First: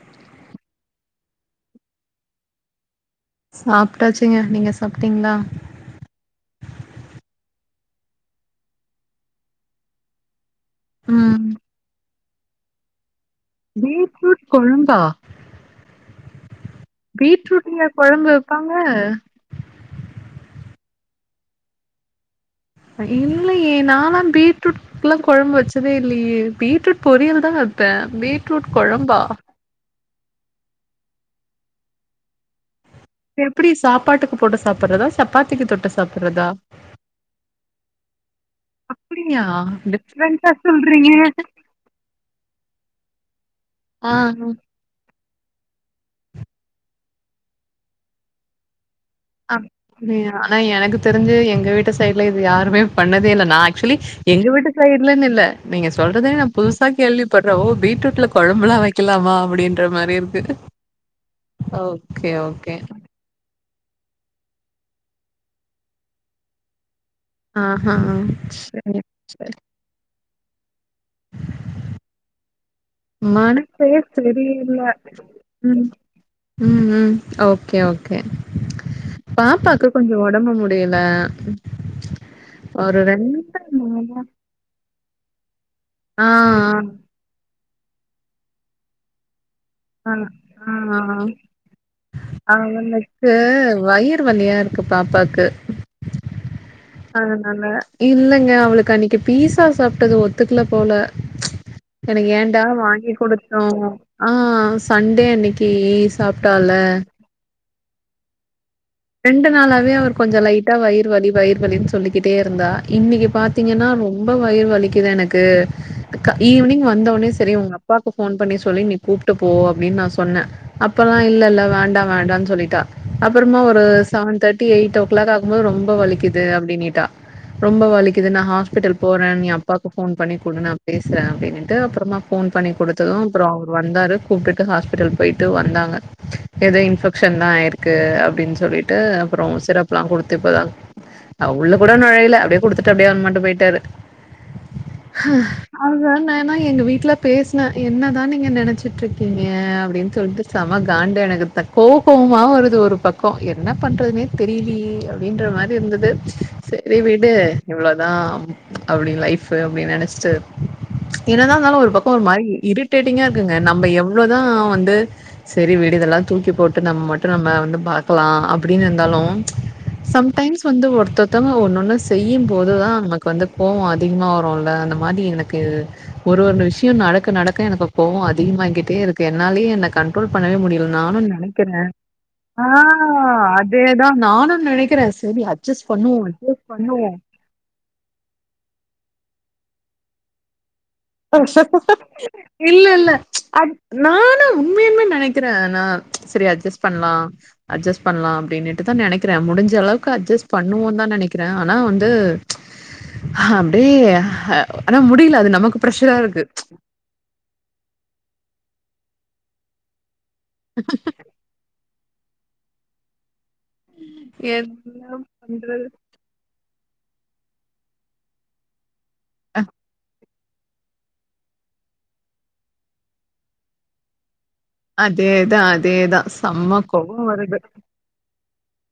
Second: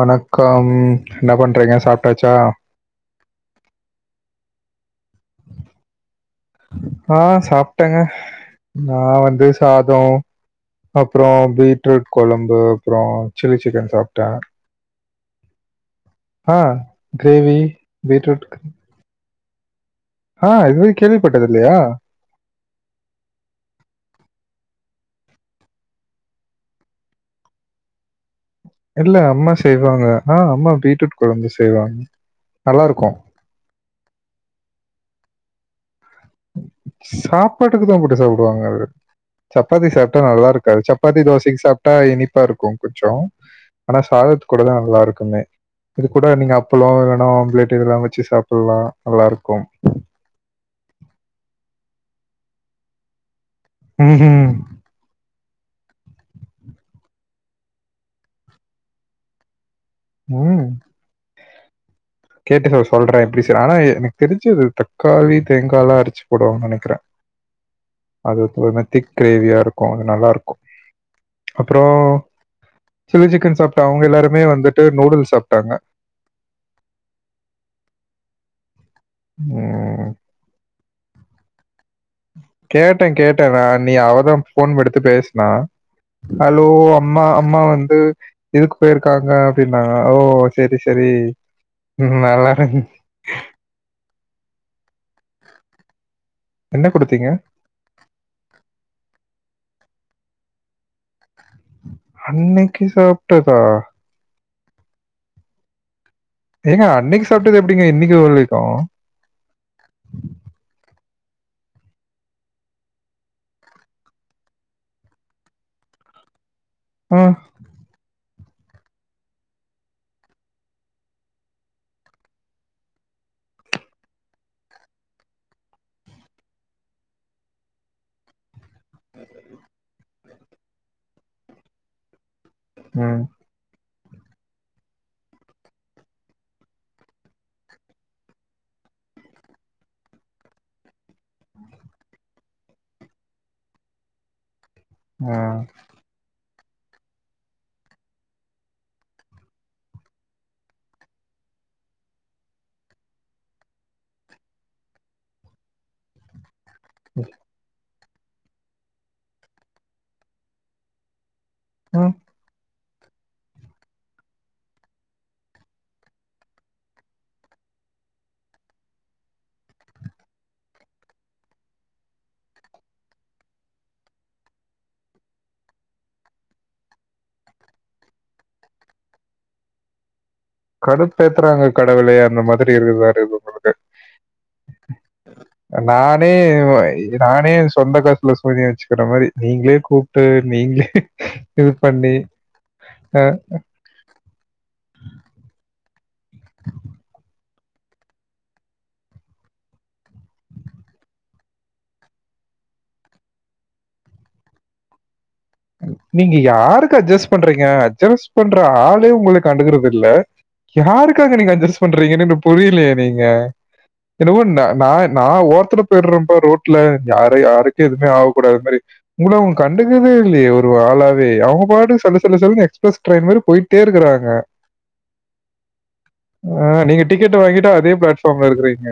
வணக்கம் என்ன பண்றீங்க சாப்டாச்சா சாப்டாச்சிங்க நீங்க சாப்டீங்ளா ஆ சாப்டேங்க நா வந்து சாதோ அப்றோ ம் பீட்ரூட் கொழம்பு அப்றோ சில்லி சிக்கன் சாப் ரூட் கொழம்பா ஆ கிரேவி, பீட்ரூட்லயா கொழம்பு பீட்ரூட் வெப்பாங்க ஆ இது வரை கேள்விப்பட்டதில்லையா இல்லையே நாலாம் பீட்ரூட் ட்லாம் கொழம்பு வெச்சதே இல்லியே பீட்ரூட் பொரியல் தா வெப்பே பீட் தெர்ல அம்மா செய்வாங்க ஆ அம்மா பீட்ரூட் கொழம்பு செய்வாங் நல்லாருக்கு எப்புடி சாப்பாட்டுக்கு போட்டு சாப்புட்றதா சப்பாத்திக்கு தொட்டு சாப்புட்றதா சாப்பாட்டுக்கு தா போட்டு சாப்புடுவாங்க அது அப்டியா சப்பாத்திக்கு சாப்ட்டா டிஃப்ரெண்டா நல்லாருக்காது சொல்றீங்க சப்பாத்தி தோசைக்கு சாப்ட்டா இனிப்பா இருக்கு கொஞ்சோம் ஆனா ஆ சாதத்து கூடதா நல்லா இருக்குமே இது கூட நீங்க அப்பளோ இல்லன்னா ஆம்ளேட்டு இதெல்லா வெச்சி சாப்புல்லா நல்லாருக்கு அப்டியா ஆனா எனக்கு தெரிஞ்சி எங்க வீட்டு சைட்ல இது யாருமே பண்ணதே இல்ல நா ஆக்சுவலி எங்க ம்ஹ்ம். வீட்டு இதுல இல்லன்னு இல்ல நீங்க சொல்றதே நா புதுசா கேள்விப்பட்ற ஓ பீட்ரூட்ல கொழம்பெல்லா வெக்கலாமா அப்டின் ன்‌ற மாரி இருக்கு ம். இதுல ஆனா எனக்கு தெரிஞ்சி இதுக் தக்காளி தேங்கால்லா அரச்சி போடுவாங்கன்னு நெனைக்கிறே ஆஹா அது ஒருமா சரி திக் சரி கிரேவியா இருக்கு அது நல்லாருக்கு அப்றோ சில்லி சிக்கன் சாப்டே மனசே அவுங்க எல்லாருமே சரியில்ல வந்துட்டு நூடுல் சாப்டாங்க ம் ம் ம் ஓகே ஓகே பாப்பாக்கு ம். கொஞ்சோ ஒடம்பு முடி டியல கேட்டே கேட்டே நா நீ அவதா ஃபோன் எடுத்து பேசுனா ஆ ஹலோ அம்மா அம்மா வந்து இதுக்கு பேயிருக்காங்க அப்டின்னாங்க ஆ ஓ ஆ சேரி ஆ சேரி ஆ ம் ம் நல்லாரு அது வயிறு வலியா இருக்கு பாப்பாக்கு என்ன குடுத்தீங்க? அதனால இல்லங்க அவளுக்கு அன்னைக்கு பீஸா சாப்ட்டது ஒத்துக்கல போல எனக்கு ஏன்டா அன்னைக்கு வாங்கி சாப்ட்டதா? குடுத்தோ ஆ ஆ சண்டே அன்னைக்கி ஏங்க அன்னைக்கி சாப்ட்டது எப்டிங்க இன்னிக்கி வலிக்கு ரெண்டு நாளாவே அவர் கொஞ்சோ லைட்டா வயிறு வலி வயிர் வலின் சொல்லிக்கிட்டே இருந்தா இன்னிக்கு பா பாத்தீங்கன்னா ரொம்ப வயிறு வலிக்குது எனக்கு கா ஈவினிங் வந்த ஆ. உன்னே சரி உங்க அப்பாக்கு ஃபோன் பண்ணி சொல்லி நீ கூப்ட்டு போ அப்டின் நா சொன்னன் அப்பல்லாம் இல்லல்ல வேண்டா வேண்டான்னு சொல்லிட்டா அப்புறமா ஒ ரு seven thirty eight o'clock ஆகும் போ ரொம்ப வலிக்குது அப்டின்னிட்டா ரொம்ப வலிக்குது நா ஹாஸ் பிட்டல் போறேன் நீ அப்பாக்கு ஃபோன் பண்ணி குடு நான் பேசுறன் அப்டின்ட்டு அப்புறமா ஃபோன் பண்ணி ம். குடுத்ததும் அப்புறம் அவரு வந்தாரு கூப்டுட் [unintelligible] ஹாஸ்பிட்டல் போயிட்டு வந்தாங்க ஏதோ இன்ஃபெக்க்ஷன் தான் ஆயிருக்கு அப்டின் சொல்லிட்டு அப்புறோம் சிரப்லாம் குடுத்து இப்போதான் அவ உள்ள கூட நொழையல அப்டியே குடுத்துட்டு அப்டியே அ [unintelligible] பேயிட்டாரு ஆ அதான நா எங்க வீட்ல பேசுன என்னதான் நீங்க நெனச்சிட்ருக்கீங்க அப்டின் சொல்ட்டு சம‌ காண்டு எனக்கு த கோவ கோவமா வருது ஒரு பக் கோ என்ன பண்றதுனே தெரியிலியே அப்டின்ற மாரி இருந்துது செரி விடு இவ்ளோ தா அப்டி லைஃப்பு அப்டி நெனைச்சிட்டு என்னதா இருந்தாலும் ஒரு பக்கோ ம் ஒரு மாரி இரு ட்டேட்டிங்கா இருக்குங்க நம்ம எவ்வளோதான் வந்து செரி விடு இதெல்லாம் தூக்கி போட்டு நம் மட்டும் நம்ம வந்து பாக்கலா அப்புடின் இருந்தாலும் சம்டைம்ஸ் வந்து ஒருத்தத்தங்க ஒன்னொன்னு செய்யும் போதுதான் நமக்கு வந்து கோவம் அதிகமா வருன்ல்ல அந்த மாதி எனக்கு ஒரு ஒரு விஷயம் நடக்க நடக்க எனக்கு கோவம் அதிகமாயிகிட்டே இருக்கு என்னாலே என்ன கண் கண்ட்ரோல் பண்ணவே முடியல நானும் கடுப்பேத்துறாங்க நெனைக்கிறேன் கடவுளே அந்த ஆ மாதிரி இருக்குது வேற ஆ இது உங்களுக்கு அதேதா நானு நெனக்கிறே சரி அட்ஜஸ் பண்ணுவோ நானே அட்ஜஸ் பண்ணுவோ நானே உஸ் சொந்த காசுல சூனியோ வச்சுக்கற மாரி நீங்களே கூப்ட்டு நீங்களே இது பண்ணி இல்ல இல்ல அ அது நானா உண்மையும நெனக்கிறே நா சரி அட்ஜஸ் பண்லா அட்ஜஸ் பண்ணலா அப்டின்னுட்டுதா நெனக்கிறே முடிஞ்ச அளவுக்கு அட்ஜஸ் பண்ணுவோ தா நெனக்கிறே ஆனா வந்து அப்டியே ஆனா முடியல அது நம் நீங்க யாருக்கு அஜஸ் பண்றீங்க அட்ஜஸ் பண்ற ஆளே உங்கள கண்டுகறதில்ல யாருக் காக நீங்க அட்ஜஸ்ட் பண்றீங்கன்னு புரியலயே நீங்க என்னவோ நா என்ன நா ஓரத்துல பண்றது போய்ற பாரு ரோட் ல யார யாருக் எதுமே ஆக கூடாத மாரி உங்கள அவுங்க கண்டுக்கவே இல்லயே ஒரு ஆளாவே அவுங்க பாட்டுக்கு சல்லு சில்லுனு எக்ஸ்பிரஸ் ட்ரெயின் மாதி போய்ட்டே இருக்கறாங்க அதேதா அதேதா செம்ம கோவொ வருது கோவமா இருக்றீங்க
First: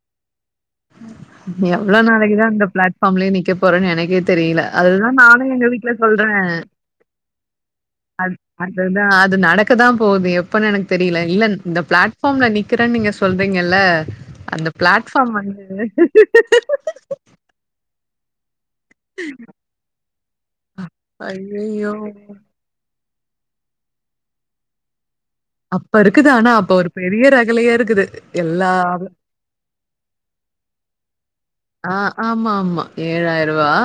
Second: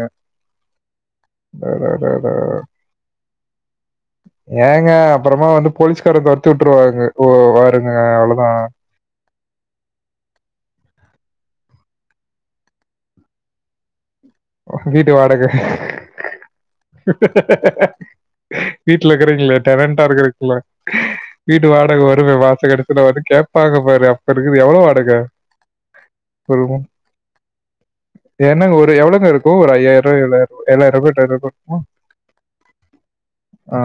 எவ்ளோ நாளைக்கிதா இந்த பிளாட்ஃபாம்லயே நிக்கே போறேனு எனக்கே தெரியல அதுதா நானு எங்க வீட்ல சொல் திரும்ப அத்து வுட்ருவாங்க ஓ வாருங்க அது அவ்ளோ தா அதுதா அது நடக்கதா போகுது எப்பன்னு எனக்கு தெரியல இல்ல இந்த பிளாட்ஃபாம்ல நிக்றேனு நீங்க சொல் சொல்றீங்கல்ல அந்த வீட்டு பிளாட்ஃபாம் வாடகை. வந்து வீட்ல இருக்றீங்களே டேலண்டா இருக்கறதுக்கிள்ள வீட்டு ஐயையோ! வாடக வருமே வாச கடு கூட வந்து கேட்பாங்க பாரு அப்ப இருக்குது எவ்ள வாடக அப்ப இருக்குது ஆனா அப்ப ஒரு பெரிய ரகலயா இருக்குது எல்லா இருக்கு ஒரு ஐயாயிர ஏழாயிர ஏழாயிர எட்டாயிர ஆ ஆமா ஆமா ஏழாயிரவா ஆ.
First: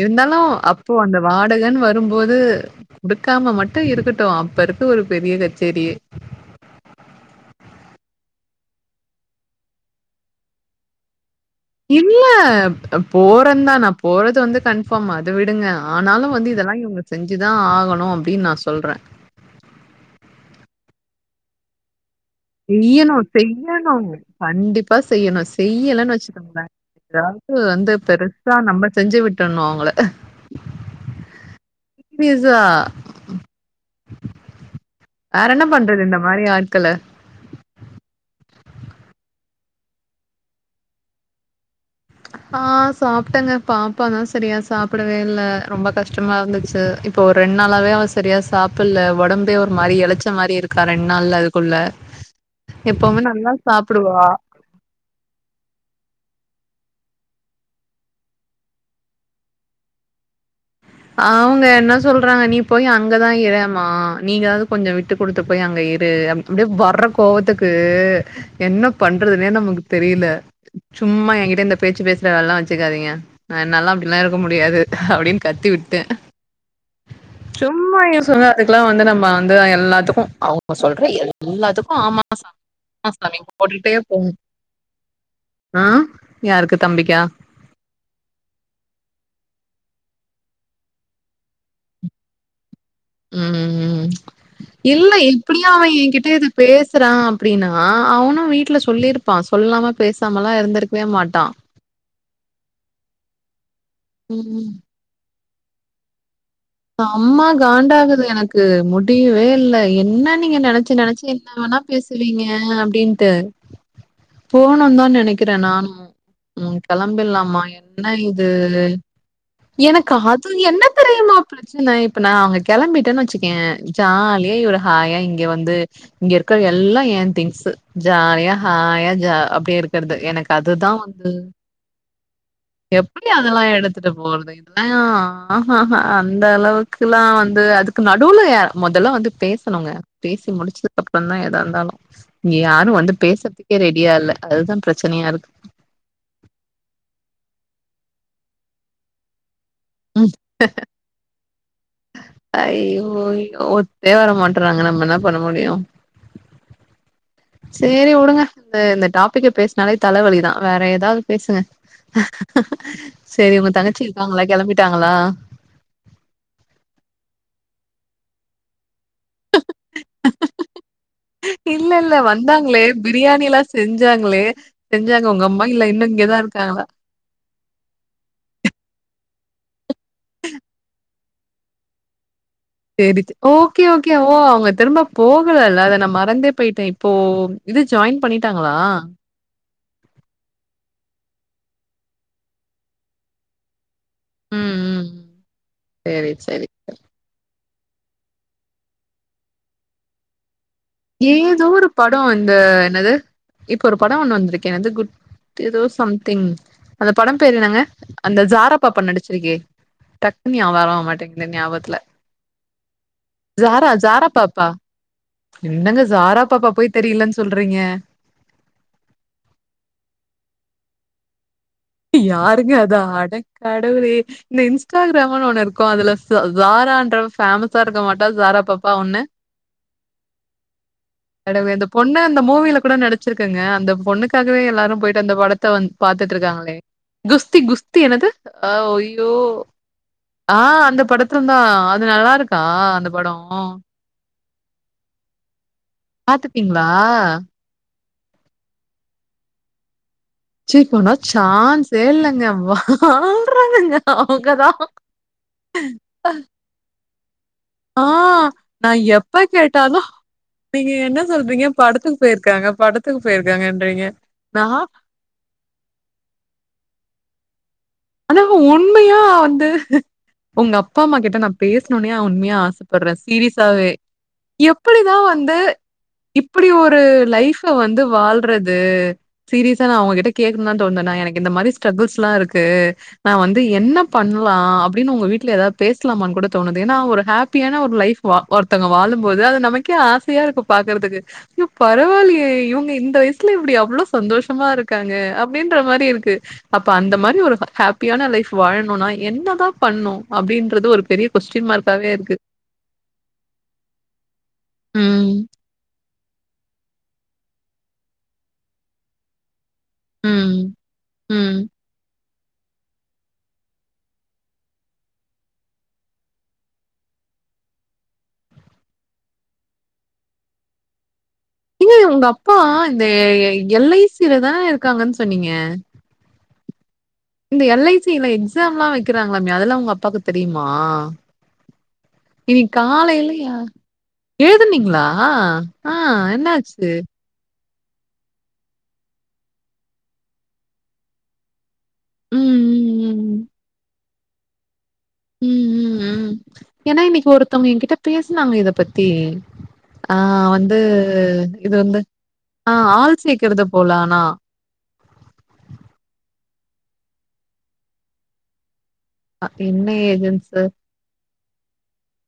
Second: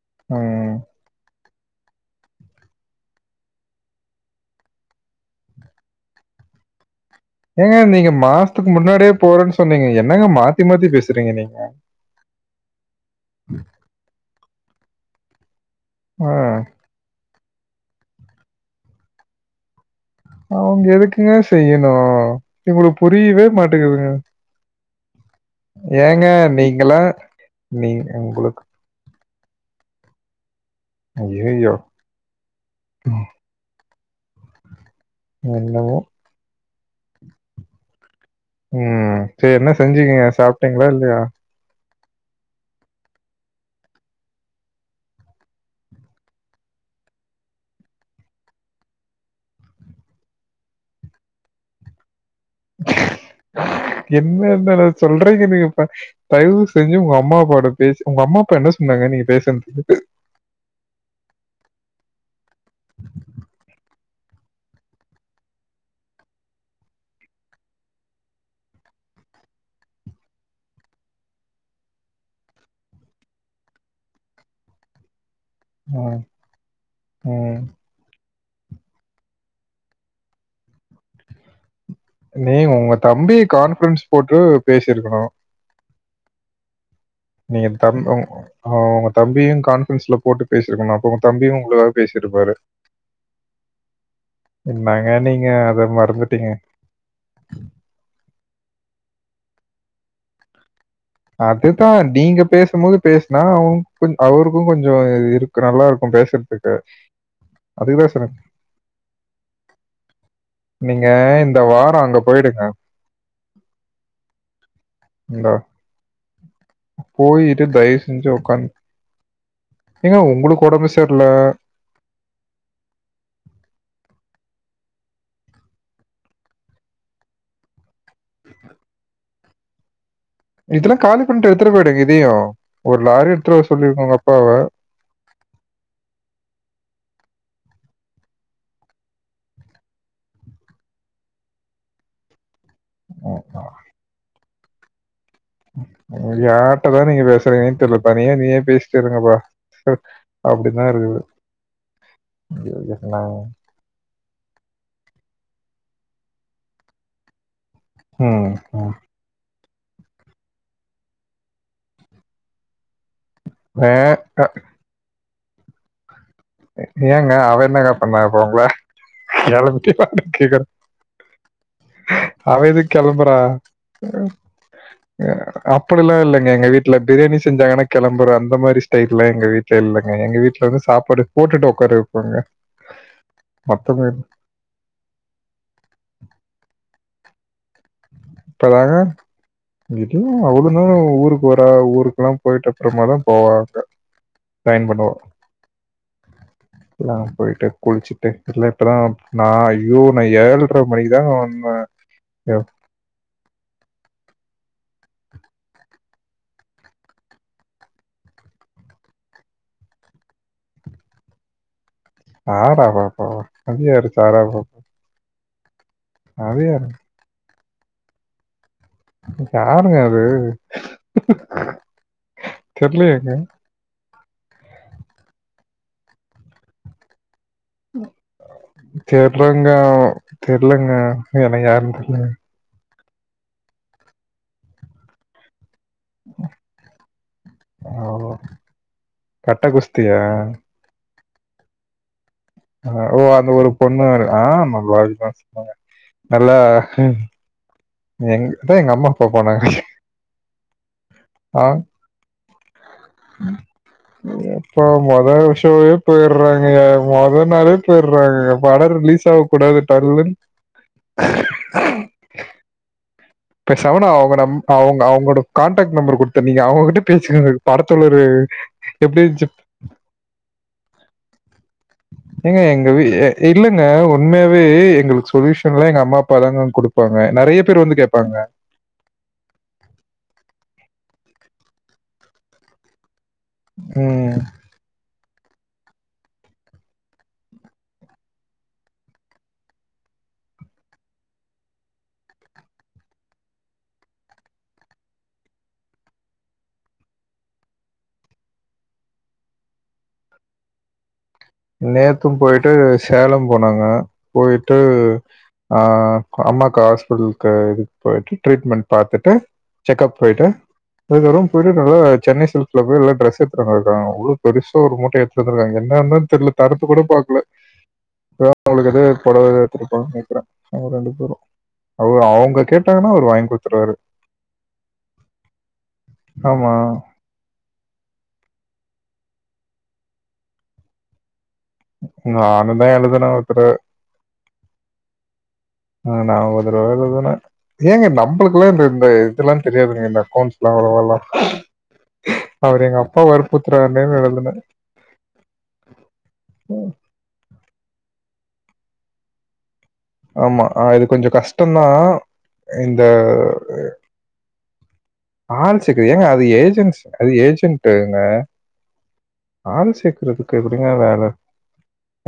இருந்தாலு ம். அப்போ அந்த வாடகன் வரும்போது குடுக்காம மட்டு இருக்கட்டு அப்ப இருக்கு ஒரு பெரிய கச்சேரியே ஏங்க நீங்க மாசத்துக்கு முன்னாடியே போறேனு சொன்னிங்க என்னங்க மாத்தி மாத்தி பேசறிங்க நீங்க இல்ல போறந்தா நா போறது வந்து கன் ஃபார்ம் அத விடுங்க ஆ. ஆனாலு வந்து இதெல்லா இவுங்க செஞ்சுதா ஆகணு அப்டின் நா சொல்ற அவுங்க எதுக்குங்க செய்யணு செய்யணு செய்யணு கண்டிப்பா செய்யணு செய்யலன் ஏங்க வெச்சுக்கங்ளே நீங்கலாம் எதாது நீ வந்து பெருசா உங்களுக்கு நம்ம செஞ்சு விட்டர்ணு அவுங்கள ஐய்யயோ வேறென்ன என்னமோ! பண்றது இந்த மாரி ஆட்கள ம் செரி என்ன செஞ்சிங்க சாப்ட்டிங்ளா இல்லையா ஆ சாப்ட்டங்க பாப்பதா சரியா சாப்டவே இல்ல ரொம்ப கஷ்டமா இருந்துச்சு இப்ப ஒரு ரெண் நாளாவே அவ சரியா சாப்புல்ல ஒடம்பே ஒரு மாரி எலச்ச மாரி இருக்கா ரெண் நாள்ல அதுக்குள்ள எப்பவுமே நல்லா சாப்டுவா என்னென சொல்றிங்க நீங்க ப தயவு செஞ்சு உங்க அம்மா அப்பாவோட பேசு உங்க அம்மா அப்பா என்ன சொன்னாங்க நீங்க பேசுறதுக்கு அவங்க என்ன சொல்றாங்க நீ போய் அங்கதா இரேமா நீங்களாவது கொஞ்ச விட்டு குடுத்து போய் அங்க இரு அப் டியே வர்ற கோவத்துக்கு என்ன பண்றதுனே நமக்கு தெரில சும்மா எங்கிட்ட இந்த பேச்சு பேசுற வேலல வெச்சுக்காதிங்க நா என்னால்லா அப்டிலா இருக்க முடியாது அப்டின்னு கத்தி விட்டே ம், ம். சும்மா அதுக்கெலா வந்து நம்ம வந்து எல்லாத்துக்கு அவுங்க சொல்ற எல்லாத்துக்கு ஆமா நீ உங்க ஆமா சாமி தம்பிய போட்டுட்டே கான்ஃபிரன்ஸ் போணு போட்டு பேசிருக்கணு ஆ யாருக்கு தம்பிக்கா நீங்க தம் உங் அவுங்க உங்க தம்பியு கான்ஃபரன்ஸ்ல போட்டு பேசிருக்கணு அப்ப உங்க தம்பியு உங்களுக்காக பேசிருப்பாரு ம் ம் இல்ல என்னங்க நீங்க இப்டியா அவ அத எங்கிட்ட இத மறந்துட்டீங்க. பேசறா அப்டின்னா அவனு வீட்ல சொல்லிருப்பா சொல்லாம பேசாமலா இருந்திருக் அதுதா நீங்க பேசும் போது பேசுனா அவங் அவருக்கு ம் கொஞ்ச இருக் நல்லாருக்கு பேசறதுக் செம காண்டாகுது எனக்கு முடியவே இல்ல என்ன நீங்க நெனச்சு நெனச்சு என்ன இந்த வேனா வாரம் அங்க பேசுவிங்க போயிடுங்க. அப்டின்ட்டு போனுன்தா இந்த நெனைக்கறே நானு ம் கெளம்பில்லாமா போயிட்டு தயவு என்ன செஞ்சு இது உட்காந்து எனக்கு ஏங்க அது உங்களுக்கு என்ன உடம்பு சரியில்ல. தெரியுமா ப்ரச்சன இப்ப நா அங்க கெளம்பிட்டன் வெச்சுக்கயே ஜாலியா இவரு ஹாயா இங்க வந்து இங்க இருக்கிற எல்லா எ திங்ஸு ஜாலியா ஹாயா ஜா அப்டே இருக்கறது எனக்கு அதுதா இதெல்லாம் காலி வந்து பண்ணிட்டு எடுத்துட்டு போயிடுங்க இதையும். ஒரு எப்படி லாரி அதெல்லா வர சொல்லிருங்க எடுத்துட்டு உங்க அப்பாவ. போறது இதெல்லா ஆ ஹ ஹ அந்த அளவுக்குலா வந்து அதுக்கு நடுவுல மொதல்ல வந்து பேசணுங்க பேசி முடிச்சதுக்கு அப்பறந்தா எதா இருந்தாலு இங்க யாரு வந்து பேசறதுக்கே ரெடியா இல்ல அதுதா பிரச்சனையா இருக்கு யார்ட்டதா நீங்க பேசறிங்கனே தெரிலப்பா தனியா நீயே பேசிட்டு இருங்கப்பா அப்டிதா இருக்குது யோ என்ன வே வர மாட்றாங்க நம்ம என்ன பண்ண முடியு சேரி உடுங்க ம். இந்த ம். இந்த டாபிக்க பேச நாலே தலவலி தா வேற ஏதாவுது பேசுங்க செரி உங்க ஏ தங்கச்சி அ இருக்காங்களா கிளம்பிட்டாங்களா ஏங்க அவ என்னங்க பண்ணா இப்ப உங்கள கெலம்பிட்டியானு கேக்கற இல்ல இல்ல வந்தாங்களே எதுக்கு கிளம்புறா? பிரியாணி எல்லா செஞ்சாங்களே செஞ்சாங்க உங்க அம் அப்படில்லா இல்லெங்க எங்க வீட்டுல பிரியாணி செஞ்சாங்கன்னா கெளம்புற அந்த மாதிரி ஸ்டைல் ல்லா எங்க வீட்டுல இல்லங்க எங்க வீட்டுல வந்து சாப்பாடு போட்டுட்டு உக்காரு வப் போங்க செரி ஓகே ஓகேஓ அவங்க திரும்ப போகலல்ல அத நா மறந்தே போயிட்டே இப் போ இது ஜாய்ன் பண்ணிட்டாங்களா இல்ல அவ்ளுன்னா ஊருக்கு வரா ஊருக்கெல்லா போயிட்டு அப்புறமா தா போவாங்க ம் ம் பயன்பண்ணவர் சேரி சேரி அங் போயிட்டு குளிச்சுட்டு இல்ல இப்பல்லா நா ஐயோ நா ஏழு ஏதோ ஒரு படோ இந்த என்னது இப்ப ஒரு படோ ஒண்ணு வந்திருக்கே என்னது குட் ஏதோ சம்திங் அந்த படம் பேரன்னங்க அந்த ஜாரா பாப்பா நடிச்சிருக்கே டக்குனு நியா வரவே மாட்டேங்குது ஞாபத்துல ஆறா பாப்பாவா அது யாரு சாரா பாப்பா என்னங்க ஜாரா அது பாப்பா யாரு? போய் தெரியிலன்னு சொல்றீங்க யாருங்க அது யாருங்க அதா தெர்லயேங்க. அடக் கடவுளே இந்த இன்ஸ்டாகிராமனு ஒண்ணு இருக்கு அதுல சாரான்ற ஃபேமஸ் சா இருக்க மாட்டா சாரா பாப்பா ஒண்ணு தெர்லங்க. தெர்லங்க. அட எனக்கு இந்த யாருன்னு பொண்ணு தெர்லங்க. அந்த மூவில கூட நடிச் சிருக்குங்க அந்த பொண்ணுக்காகவே எல்லாரு போயிட்டு அந்த படத்த வந்து பாத்துட்ருக்காங்களே குஸ்தி குஸ்தி என்னது ஓ! அ அய்யோ கட்ட குஸ்தியா? ஆ அ அந்த படத்துல்தா அது நல்லா இருக் ஓ அந்த ஒரு பொண்ணு ஆம் நல்லாருக்குன் தா சொன்னாங்க நல்லா பாத்துப்பீங்களா எங் இப்பதா எங்க அம்மா அப்பா போனாங்க சி இப்ப நா சான்சே இல்லங்க வா எப்ப மொத விஷமே போயடுறாங்க மொதனால ஆ டுறாங்க படோ நா ரிலீஸ் எப்ப ஆகக் கூடாது கேட்டாலு தட்ர்ல பேயிருக்காங்க படத் பேசவனா அவுங்க அவுங்க அவங்களோட கான்டாக்ட் நம்பர் கொடுத்த நீங்க அவுங்ககிட்ட பேசுக படத்துள்ளரு ஆனா உண்மையா வந்து உங்க அப்பா அம்மா கிட்ட நா பேஸ்ணுனே உண்மையா ஏங்க எங்க வீ ஆசப்படுறே எ இல்லங்க சீரியஸாவே உண்மையாவே எப்டிதா எங்களுக்கு வந்து சொல்யூஷன்லா எங்க அம்மா அப்பா தாங்க இப்டி ஒரு குடுப்பாங்க. நெறைய லைஃப்ப பேர் வந்து கேப்பாங்க. வாழ்றது இது சீரியஸா நா அவுங்ககிட்ட கேக்குனுன் தா தோனுது எனக்கு இந்த மாரி ஸ்ட்ரகுள்ஸ்ல்லா இருக்கு நா வந்து என்ன ம் பண்லா அப்டின் உங்க வீட்ல ஏதாது பேசலாமான்னு கூட தோணுது ஏன்னா ஒரு ஹாப்பியான ஒரு லைஃப் ஒருத்தவங்க வாழும்போது அது நமக்கே ஆசையா இருக்கு பாக்கற்துக்கு பரவால்லியே இவுங்க இந்த வயசுல இப்டி அவ்ளோ சந்தோஷமா ருக்காங்க அப்டின்ற மாரி இருக்கு அப்ப அந்த மாரி ஒரு ஹாப்பியான லைஃப் வாழனுன்னா என்னதா பண்ணு அப்டின்றது ஒரு பெரிய கொஸ்டின் மார்க்காவே இருக்கு. நேத்தும் போயிட்டு சேலம் போனாங்க போயிட்டு ம். ஆ அம்மாக்கு ஹாஸ்பிட்டலுக்கு இதுக்கு போயிட்டு ட்ரீட்மெண்ட் பாத்துட்டு செக்கப் போய்ட்டு ம். பிகரும் ம். பிடுனா சென்னைசில்க் இப்ப போய் எல்ல டிரெஸ் எடுத்துட்டு வந்துருக்காங்க அவ்ளோ பெருசா ஒரு மூட்ட ஏடுத்துட்டு வந்துருக்காங்க என்னன்ன தெர்ல தடுப்பு கூட பாக்ல அவுளுக்கு எதோ போடவ எடுத்துருப்பாங்க நெனக்கிறே அவுங்க ரெண்டு பேரு இல்ல உங்க அப்பா இந்த எ எல் குடுத்துருவாரு. ஐ சி ல தான இருக்காங்கன்னு சொன்னீங்க ஆமா இந்த எல் ஐ சி ல எக்ஸாம்லா வைக்கிறாங்களா மே அதெல்லா உங்க அப்பாக்கு தெரியுமா இனி நானு தான் காலைல எழுதுனேன் ஒரு தடவ. யார் எழுதுனீங்ளா ஆ நா ஒரு தரவ எழுதுனே ஏங்க நம்பளுக்குல்லா இந்த இந்த இதுல்லா தெரியாதுங்க இந்த அக்கவுண்ட்ஸ்ல்லா வருவல்லா ம் அவர் எங்க அப்பா ம் வர்ப்புர்த்துர்னே எழுதுனே ம் ம் ம் ஏன்னா இன்னைக்கு ஒருத்தங்க எங்கிட்ட பேஸ்னாங்க இத பத்தி ஆ ஆமா. வந்து ஆ, இது கொஞ்சம் இது கஷ்டம் வந்து தான். ஆ இந்த ஆள் சேக்கறது போல ஆனா ஆள் சேக்றது ஏங்க அது ஏஜென்ஸ் அது ஏஜென்டுங்க அ என்ன ஆள் சேக்கறதுக்கு ஏஜென்ட்ஸு எப்டிங்க வேல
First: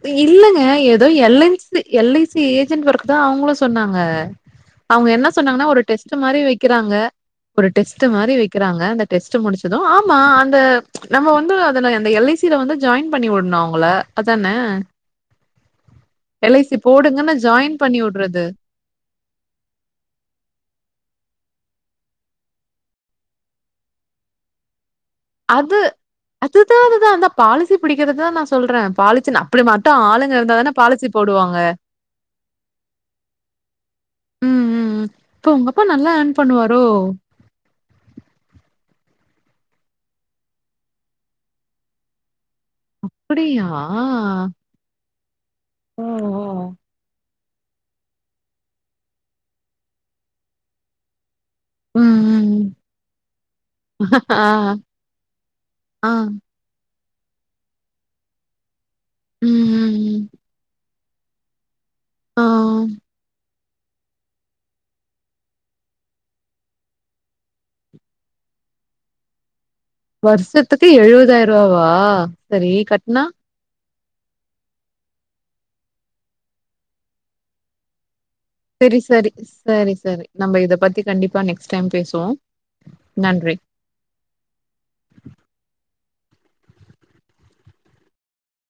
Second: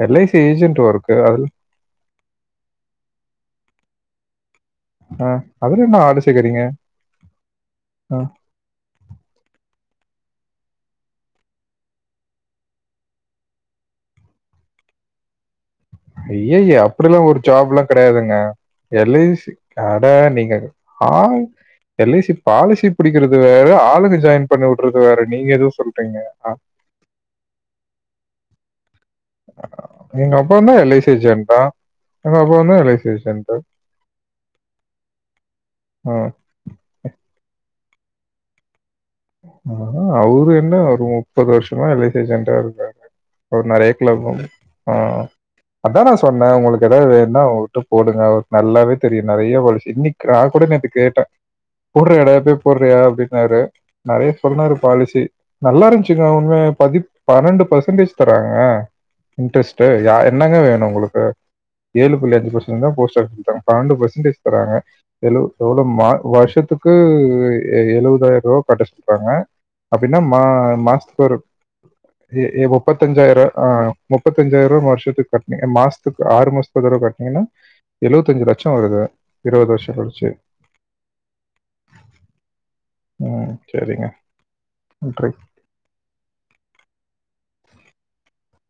எல் ஐ சி இல்லங்க ஏஜென்டு ஏதோ ஒர்கு எல் அதுல I L I C agent ஓக்குதா அவுங்களு சொன்னாங்க அவுங்க ஆ, என்ன சொன்னாங்கன்னா ஒரு அதுல என்ன டெஸ்ட்டு ஆள் மாரி சேர்க்குறீங்க வைக்கிறாங்க ஒரு டெஸ்டு மாரி வைக் குறாங்க அந்த டெஸ் முடிச்சது ஆமா அந்த நம்ம வந்து அந்த அதுல எல் ஐ சி ல வந்து ஜாயின் பண்ணிவுட்னு அவுங்கள அதான எல் ஐ சி ஐய்ய அப்டிலாம் போடுங்கன்னு ஒரு ஜாயின் ஜாப்லா பண்ணி கெடையாதுங்க விடுறது எல் ஐ சி அட நீங்க ஆள் எல் ஐ சி பாலிசி பிடிக்றது வேற ஆளுங்க ஜாயின் பண்ணி வுட்றது வேற நீங்க எதுவும் அது சொல்றீங்க ஆ, அதுதா அது தா அந்த பாலிசி பிடிக்கிறது தா நா சொல்றே பாலிசினா அப்டி மட்டு ஆளுங்க இருந்தாதான பாலிசி போடுவாங்க நம்ப என்ன ரிலேஷன் பா ம் ம் ம் இப்ப உங்கப்பா நல்லா ஏர்ன் பண்ணுவாரோ ஆ அவுரு என்ன ஒரு முப்பது வருஷமா எல் ஐ சி ஏஜென்டா இருக்காரு அவரு அப்படியா நெறைய க்லபும் ஆ அதா ஓ நா ஓ சொன்னே உங்களுக்கு ஏதாவது வே னா அவுங்ககிட்ட போடுங்க அவருக்கு நல்லாவே தெரியு நேறைய பாலிசி இன்னைக்கு நா கூட நேத்து கேட்டே ம் போட்ரியாடா ம் இப்பவே ம். போட்ரியா அப்டின்னாரு நேறைய ஆ சொன்னாறு பாலிசி ஆ நல்லாருஞ்சுங்க உண்மயா பதிப் பன்னெண்டு பர்சன்டேஜ் தராங்கங்க ம் இன்ட்ரெஸ்ட்டு ம் யா ம் என்னங்க வேணு உங்ளுக்கு ஏழு புள்ளி ஆ அஞ்சு பர்சன் தா போஸ்ட் ஆபிஸ்ல தராங்க பன்னெண்டு பர்சன்டேஜ் தராங்க எழு எவ்ளோ மா வருஷத்துக்கு எழுவதாயர் ரூவா கட்டச் சொல்றாங்க அப்டின்னா மா வருஷத்துக்கு மாசத்துக்கு ஒரு எழுவதாயிரூவாவா இ சரி கட்னா முப்பத்தஞ்சாயிரோ ரூபா ஆ முப்பத்தஞ்சாயர் ரூவா வருஷத்துக்கு கட்னிங்க மாஸ்த்துக்கு ஆறு மாசத்து ஒரு தர கட்னீங்கன்னா எழுவத்தஞ்சு ரூவா சேரி சேரி சேரி சேரி நம்ம இத பத்தி கண்டிப்பா நெக்ஸ்ட் டைம் பேசுவோ நன்றி சேரிங்க நன்றி